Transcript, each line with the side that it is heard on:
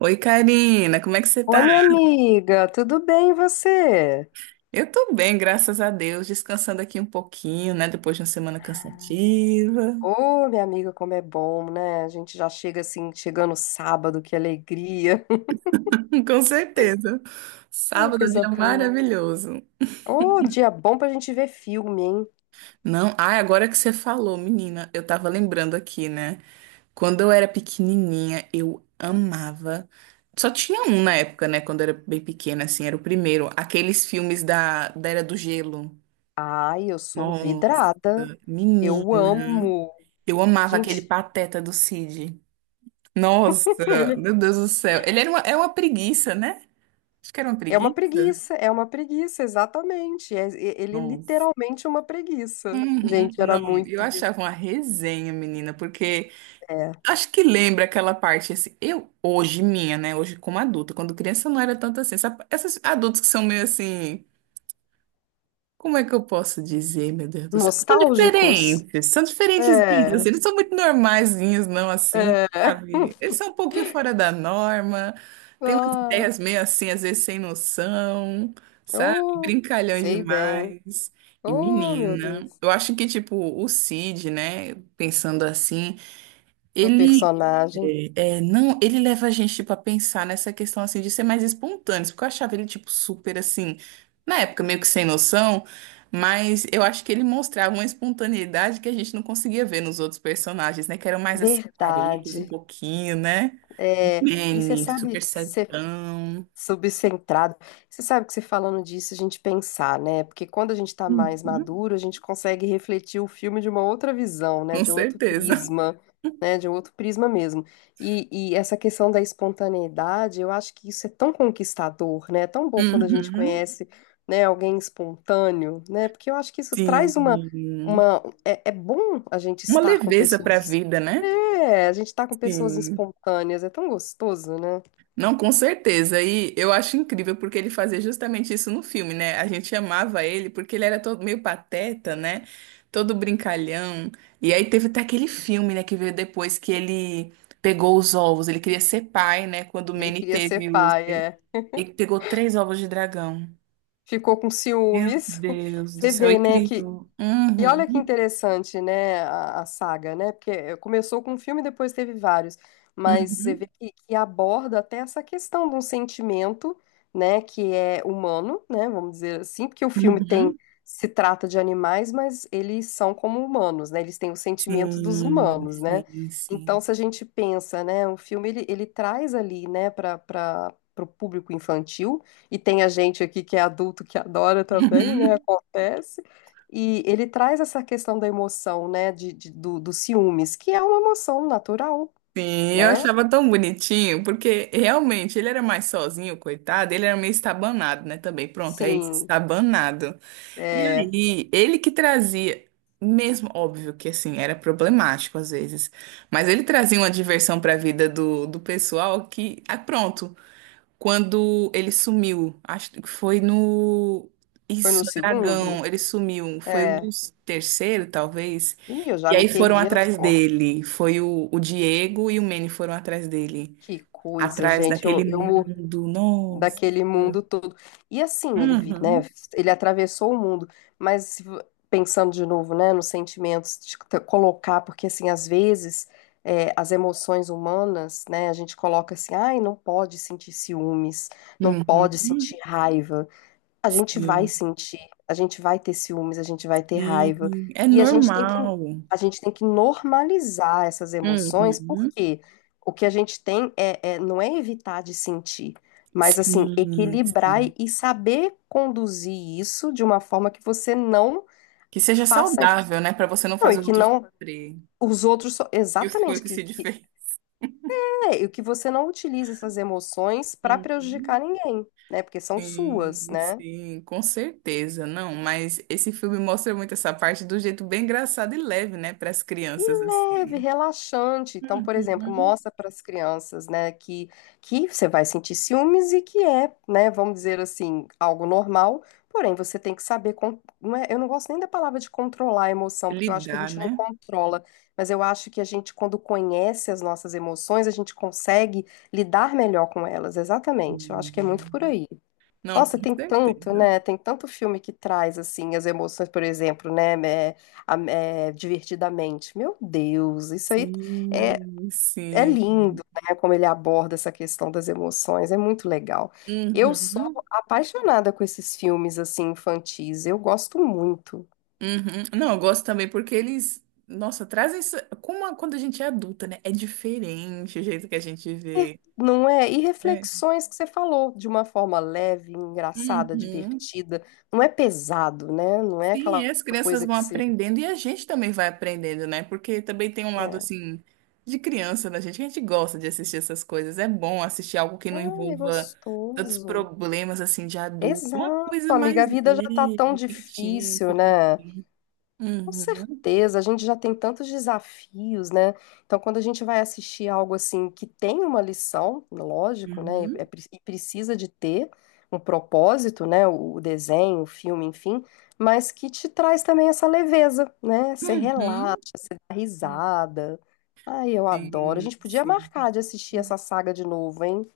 right: Oi, Karina, como é que você
left: Oi,
right: tá?
left: minha amiga, tudo bem e você?
right: Eu tô bem, graças a Deus, descansando aqui um pouquinho, né? Depois de uma semana cansativa.
left: Ô, minha amiga, como é bom, né? A gente já chega assim, chegando sábado, que alegria.
right: Com certeza.
left: Ai,
right: Sábado, é um
left: coisa
right: dia
left: boa.
right: maravilhoso.
left: Ô, dia bom pra gente ver filme, hein?
right: Não, ai, agora que você falou, menina, eu tava lembrando aqui, né? Quando eu era pequenininha, eu amava. Só tinha um na época, né? Quando eu era bem pequena, assim, era o primeiro. Aqueles filmes da Era do Gelo.
left: Ai, eu sou
right: Nossa,
left: vidrada.
right: menina.
left: Eu amo.
right: Eu amava aquele
left: Gente,
right: Pateta do Cid. Nossa,
left: ele
right: meu Deus do céu. Ele é uma preguiça, né? Acho que era uma
left: é uma
right: preguiça.
left: preguiça, é uma preguiça, exatamente. Ele é
right: Nossa.
left: literalmente uma preguiça.
right: Uhum.
left: Gente, era
right: Não, eu
left: muito de...
right: achava uma resenha, menina, porque
left: É,
right: acho que lembra aquela parte assim. Eu, hoje, minha, né? Hoje, como adulta, quando criança não era tanto assim. Essas adultos que são meio assim. Como é que eu posso dizer, meu Deus do céu? São
left: nostálgicos.
right: diferentes, são diferentezinhos,
left: É,
right: assim, eles são muito normaizinhos, não assim,
left: é.
right: sabe? Eles são um pouquinho fora da norma, têm umas
left: Ah.
right: ideias meio assim, às vezes sem noção, sabe?
left: Oh,
right: Brincalhões
left: sei bem.
right: demais. E
left: Oh, meu
right: menina,
left: Deus.
right: eu acho que, tipo, o Cid, né, pensando assim,
left: Meu
right: ele
left: personagem.
right: não, ele leva a gente, tipo, a pensar nessa questão, assim, de ser mais espontâneos, porque eu achava ele, tipo, super, assim, na época, meio que sem noção, mas eu acho que ele mostrava uma espontaneidade que a gente não conseguia ver nos outros personagens, né, que eram mais, assim, caretos um
left: Verdade.
right: pouquinho, né,
left: É, e você
right: Manny,
left: sabe,
right: super
left: você.
right: certão.
left: Subcentrado. Você sabe que você falando disso, a gente pensar, né? Porque quando a gente tá mais
right: Uhum,
left: maduro, a gente consegue refletir o filme de uma outra visão, né?
right: com
left: De outro
right: certeza.
left: prisma, né? De outro prisma mesmo. E essa questão da espontaneidade, eu acho que isso é tão conquistador, né? É tão bom quando a gente
right: Uhum,
left: conhece, né, alguém espontâneo, né? Porque eu acho que isso traz
right: sim,
left: uma... É, é bom a gente
right: uma
left: estar com
right: leveza pra
left: pessoas...
right: vida, né?
left: É, a gente tá com pessoas
right: Sim.
left: espontâneas, é tão gostoso, né?
right: Não, com certeza. E eu acho incrível porque ele fazia justamente isso no filme, né? A gente amava ele porque ele era todo meio pateta, né? Todo brincalhão. E aí teve até aquele filme, né, que veio depois que ele pegou os ovos. Ele queria ser pai, né? Quando o
left: Ele
right: Manny
left: queria ser
right: teve os.
left: pai,
right: Ele
left: é.
right: ele pegou três ovos de dragão.
left: Ficou com
right: Meu
left: ciúmes.
right: Deus do
left: Você
right: céu,
left: vê,
right: e
left: né, que
right: criou.
left: e
right: Uhum,
left: olha que interessante, né, a saga, né? Porque eh, começou com um filme, depois teve vários, mas você vê
right: uhum,
left: que aborda até essa questão de um sentimento, né, que é humano, né, vamos dizer assim, porque o filme tem
right: uhum.
left: se trata de animais, mas eles são como humanos, né? Eles têm o sentimento dos
right: Sim,
left: humanos, né?
right: sim,
left: Então,
right: sim.
left: se a gente pensa, né, o filme ele, ele traz ali, né, para o público infantil, e tem a gente aqui que é adulto que adora também, né? Acontece. E ele traz essa questão da emoção, né, de- do, dos ciúmes, que é uma emoção natural,
right: Sim, eu
left: né?
right: achava tão bonitinho, porque realmente ele era mais sozinho, coitado, ele era meio estabanado, né, também. Pronto, é isso,
left: Sim,
right: estabanado. E
left: é,
right: aí, ele que trazia, mesmo óbvio que assim, era problemático às vezes, mas ele trazia uma diversão para a vida do pessoal que, ah, pronto, quando ele sumiu. Acho que foi no.
left: foi
right: Isso,
left: no
right: Dragão,
left: segundo?
right: ele sumiu. Foi um
left: É.
right: dos terceiro, talvez.
left: Ih, eu já
right: E
left: me
right: aí foram
left: perdi as
right: atrás
left: contas.
right: dele. Foi o Diego e o Manny foram atrás dele.
left: Que coisa,
right: Atrás
left: gente.
right: daquele
left: Eu,
right: mundo. Nossa.
left: daquele mundo todo. E assim, ele, vi- né,
right: Uhum.
left: ele atravessou o mundo, mas se vo- pensando de novo, né, nos sentimentos, de te- colocar, porque assim, às vezes é, as emoções humanas, né, a gente coloca assim, ai, não pode sentir ciúmes, não pode sentir
right: Uhum.
left: raiva, a gente vai
right: Sim,
left: sentir, a gente vai ter ciúmes, a gente vai ter raiva.
right: sim. É
left: E a gente tem que,
right: normal.
left: a gente tem que normalizar essas emoções,
right: Uhum.
left: porque o que a gente tem é, é- não é evitar de sentir, mas assim,
right: Sim,
left: equilibrar
right: sim.
left: e saber conduzir isso de uma forma que você não
right: Que seja
left: faça isso,
right: saudável, né? Pra você não
left: não, e
right: fazer
left: que
right: outros
left: não
right: sofrer.
left: os outros, so-
right: Isso foi o
left: exatamente,
right: que o Cid
left: que,
right: fez.
left: é, e que você não utilize essas emoções para prejudicar
right: Uhum.
left: ninguém, né? Porque são suas,
right: Sim,
left: né?
right: sim, com certeza, não, mas esse filme mostra muito essa parte do jeito bem engraçado e leve, né, para as
left: E
right: crianças
left: leve,
right: assim.
left: relaxante. Então, por exemplo,
right: Uhum.
left: mostra para as crianças, né, que você vai sentir ciúmes e que é, né, vamos dizer assim, algo normal, porém você tem que saber, con- não é- eu não gosto nem da palavra de controlar a emoção, porque eu acho que a
right: Lidar,
left: gente não
right: né?
left: controla, mas eu acho que a gente, quando conhece as nossas emoções, a gente consegue lidar melhor com elas, exatamente. Eu acho que é muito
right: Hum.
left: por aí.
right: Não, com
left: Nossa, tem tanto,
right: certeza.
left: né? Tem tanto filme que traz, assim, as emoções, por exemplo, né? É, a- é, Divertidamente. Meu Deus, isso aí é,
right: Sim,
left: é
right: sim.
left: lindo, né? Como ele aborda essa questão das emoções, é muito legal. Eu sou
right: Uhum,
left: apaixonada com esses filmes, assim, infantis, eu gosto muito.
right: uhum. Não, eu gosto também porque eles, nossa, trazem isso quando a gente é adulta, né? É diferente o jeito que a gente
left: E-
right: vê,
left: Não é? E
right: né?
left: reflexões que você falou, de uma forma leve, engraçada,
right: Uhum.
left: divertida. Não é pesado, né? Não é
right: Sim, e
left: aquela
right: as crianças
left: coisa
right: vão
left: que você...
right: aprendendo e a gente também vai aprendendo, né? Porque também tem um lado
left: É.
right: assim de criança da gente, que a gente gosta de assistir essas coisas. É bom assistir algo que não
left: Ai, é
right: envolva tantos
left: gostoso.
right: problemas assim de adulto, uma
left: Exato,
right: coisa
left: amiga.
right: mais
left: A vida já tá tão
right: leve, fictícia
left: difícil, né?
right: também.
left: Com
right: Uhum,
left: certeza, a gente já tem tantos desafios, né? Então, quando a gente vai assistir algo assim que tem uma lição, lógico, né? E, é
right: uhum,
left: pre- e precisa de ter um propósito, né? O desenho, o filme, enfim, mas que te traz também essa leveza, né? Você relaxa,
right: uhum.
left: você dá
right: É,
left: risada. Ai, eu adoro. A
right: sim,
left: gente podia
right: sim.
left: marcar de assistir essa saga de novo, hein?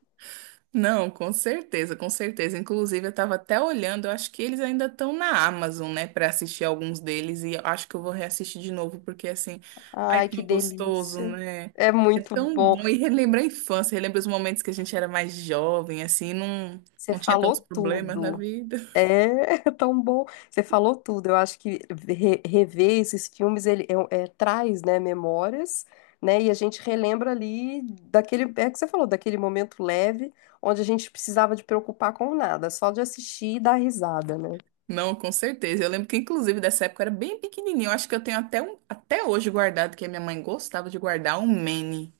right: Não, com certeza, com certeza. Inclusive, eu estava até olhando, eu acho que eles ainda estão na Amazon, né, para assistir alguns deles, e eu acho que eu vou reassistir de novo, porque assim, ai,
left: Ai, que
right: tão gostoso,
left: delícia.
right: né?
left: É
right: É
left: muito
right: tão
left: bom.
right: bom e relembra a infância, relembra os momentos que a gente era mais jovem, assim, não,
left: Você
right: não tinha tantos
left: falou
right: problemas na
left: tudo.
right: vida.
left: É tão bom. Você falou tudo. Eu acho que re- rever esses filmes ele é, é- traz, né, memórias, né? E a gente relembra ali daquele, é o que você falou, daquele momento leve onde a gente precisava de preocupar com nada, só de assistir e dar risada, né?
right: Não, com certeza. Eu lembro que, inclusive, dessa época eu era bem pequenininho. Eu acho que eu tenho até, um, até hoje guardado, que a minha mãe gostava de guardar um Manny,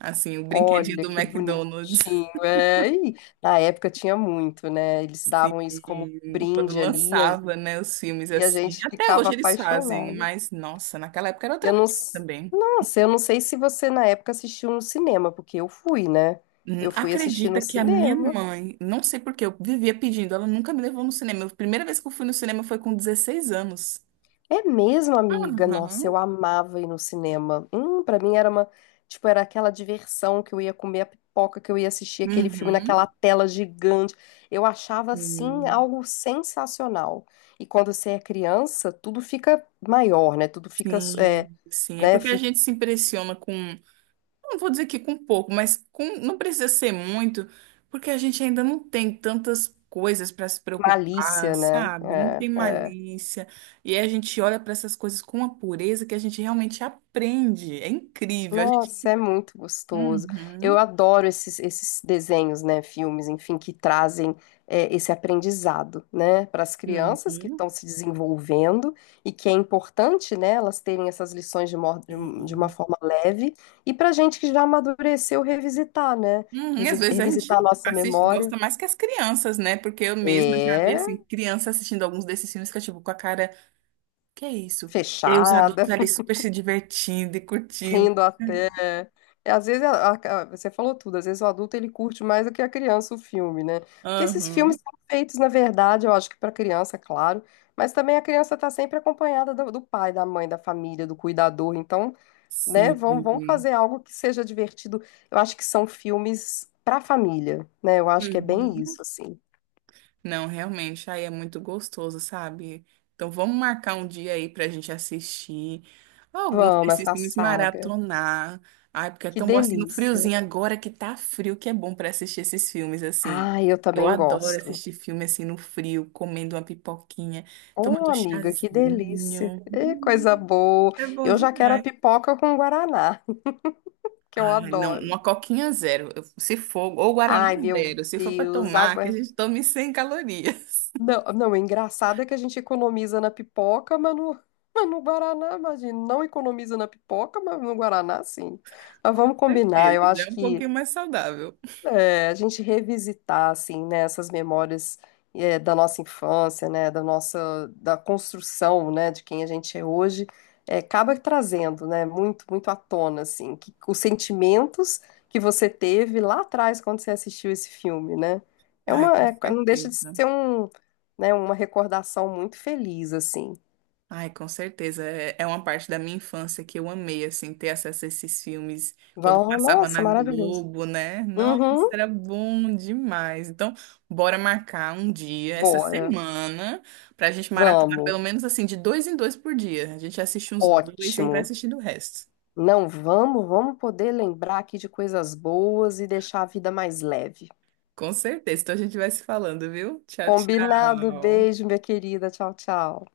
right: assim, o brinquedinho
left: Olha
right: do
left: que
right: McDonald's.
left: bonitinho. É, e na época tinha muito, né? Eles davam isso como
right: Sim, quando
left: brinde ali e a
right: lançava, né, os filmes
left: e a
right: assim.
left: gente
right: Até
left: ficava
right: hoje eles fazem,
left: apaixonado.
right: mas nossa, naquela época era outra
left: Eu não.
right: coisa
left: s-
right: também.
left: Nossa, eu não sei se você na época assistiu no cinema, porque eu fui, né? Eu fui assistir no
right: Acredita que a minha
left: cinema.
right: mãe, não sei por que, eu vivia pedindo, ela nunca me levou no cinema. A primeira vez que eu fui no cinema foi com 16 anos.
left: É mesmo, amiga? Nossa, eu
right: Aham.
left: amava ir no cinema. Para mim era uma, tipo, era aquela diversão que eu ia comer a pipoca, que eu ia assistir aquele filme naquela
right: Uhum.
left: tela gigante. Eu achava assim
right: Sim,
left: algo sensacional. E quando você é criança, tudo fica maior, né? Tudo fica, é,
right: sim, sim. É
left: né?
right: porque a
left: Fica
right: gente se impressiona com não vou dizer que com pouco, mas com, não precisa ser muito, porque a gente ainda não tem tantas coisas para se preocupar,
left: malícia, né?
right: sabe? Não tem
left: É. É.
right: malícia. E aí a gente olha para essas coisas com uma pureza que a gente realmente aprende. É incrível. A gente...
left: Nossa, é muito gostoso.
right: Uhum,
left: Eu adoro esses desenhos, né, filmes, enfim, que trazem é, esse aprendizado, né, para as
right: uhum,
left: crianças que
right: sim.
left: estão se desenvolvendo e que é importante, né, elas terem essas lições de, mor- de um- de uma forma leve e para a gente que já amadureceu revisitar, né,
right: Uhum, e às
left: resi-
right: vezes a gente
left: revisitar a nossa
right: assiste,
left: memória.
right: gosta mais que as crianças, né? Porque eu mesma já vi, assim,
left: É
right: criança assistindo alguns desses filmes que eu, tipo, com a cara, que é isso? E aí os adultos
left: fechada.
right: ali super se divertindo e curtindo.
left: Rindo até. É, às vezes, a- você falou tudo, às vezes o adulto ele curte mais do que a criança o filme, né? Porque esses
right: Aham.
left: filmes são feitos, na verdade, eu acho que para criança, claro, mas também a criança está sempre acompanhada do, do pai, da mãe, da família, do cuidador. Então, né, vamos, vamos
right: Sim.
left: fazer algo que seja divertido. Eu acho que são filmes para família, né? Eu acho que é bem
right: Uhum.
left: isso, assim.
right: Não, realmente, aí é muito gostoso, sabe? Então vamos marcar um dia aí pra gente assistir alguns
left: Vamos,
right: desses
left: essa
right: filmes
left: saga.
right: maratonar. Ai, porque é
left: Que
right: tão bom assim no
left: delícia.
right: friozinho agora que tá frio, que é bom pra assistir esses filmes assim.
left: Ah, eu
right: Eu
left: também
right: adoro
left: gosto.
right: assistir filme assim no frio, comendo uma pipoquinha, tomando
left: Ô,
right: um
left: amiga, que delícia.
right: chazinho.
left: Ê, coisa boa.
right: É bom
left: Eu já quero a
right: demais.
left: pipoca com guaraná, que eu
right: Ai, não,
left: adoro.
right: uma coquinha zero. Se for, ou Guaraná
left: Ai, meu
right: zero, se for para
left: Deus,
right: tomar,
left: água.
right: que a
left: É
right: gente tome 100 calorias.
left: Não, não, o engraçado é que a gente economiza na pipoca, mas no, mas no guaraná, imagina. Não economiza na pipoca, mas no guaraná, sim. Mas
right: Com
left: vamos combinar.
right: certeza,
left: Eu
right: já
left: acho
right: é um
left: que
right: pouquinho mais saudável.
left: é, a gente revisitar, assim, né, essas memórias é, da nossa infância, né, da nossa, da construção, né, de quem a gente é hoje, é, acaba trazendo, né, muito, muito à tona, assim, que, os sentimentos que você teve lá atrás quando você assistiu esse filme, né, é
right: Ai,
left: uma,
right: com
left: é, não deixa de
right: certeza.
left: ser um, né, uma recordação muito feliz, assim.
right: Ai, com certeza. É, é uma parte da minha infância que eu amei, assim, ter acesso a esses filmes quando
left: Vão,
right: passava
left: nossa,
right: na
left: maravilhoso.
right: Globo, né? Nossa,
left: Uhum,
right: era bom demais. Então, bora marcar um dia, essa
left: bora,
right: semana, pra gente maratonar pelo
left: vamos,
right: menos, assim, de dois em dois por dia. A gente assiste uns dois e aí vai
left: ótimo.
right: assistindo o resto.
left: Não, vamos, vamos poder lembrar aqui de coisas boas e deixar a vida mais leve.
right: Com certeza. Então a gente vai se falando, viu? Tchau,
left: Combinado,
right: tchau.
left: beijo, minha querida. Tchau, tchau.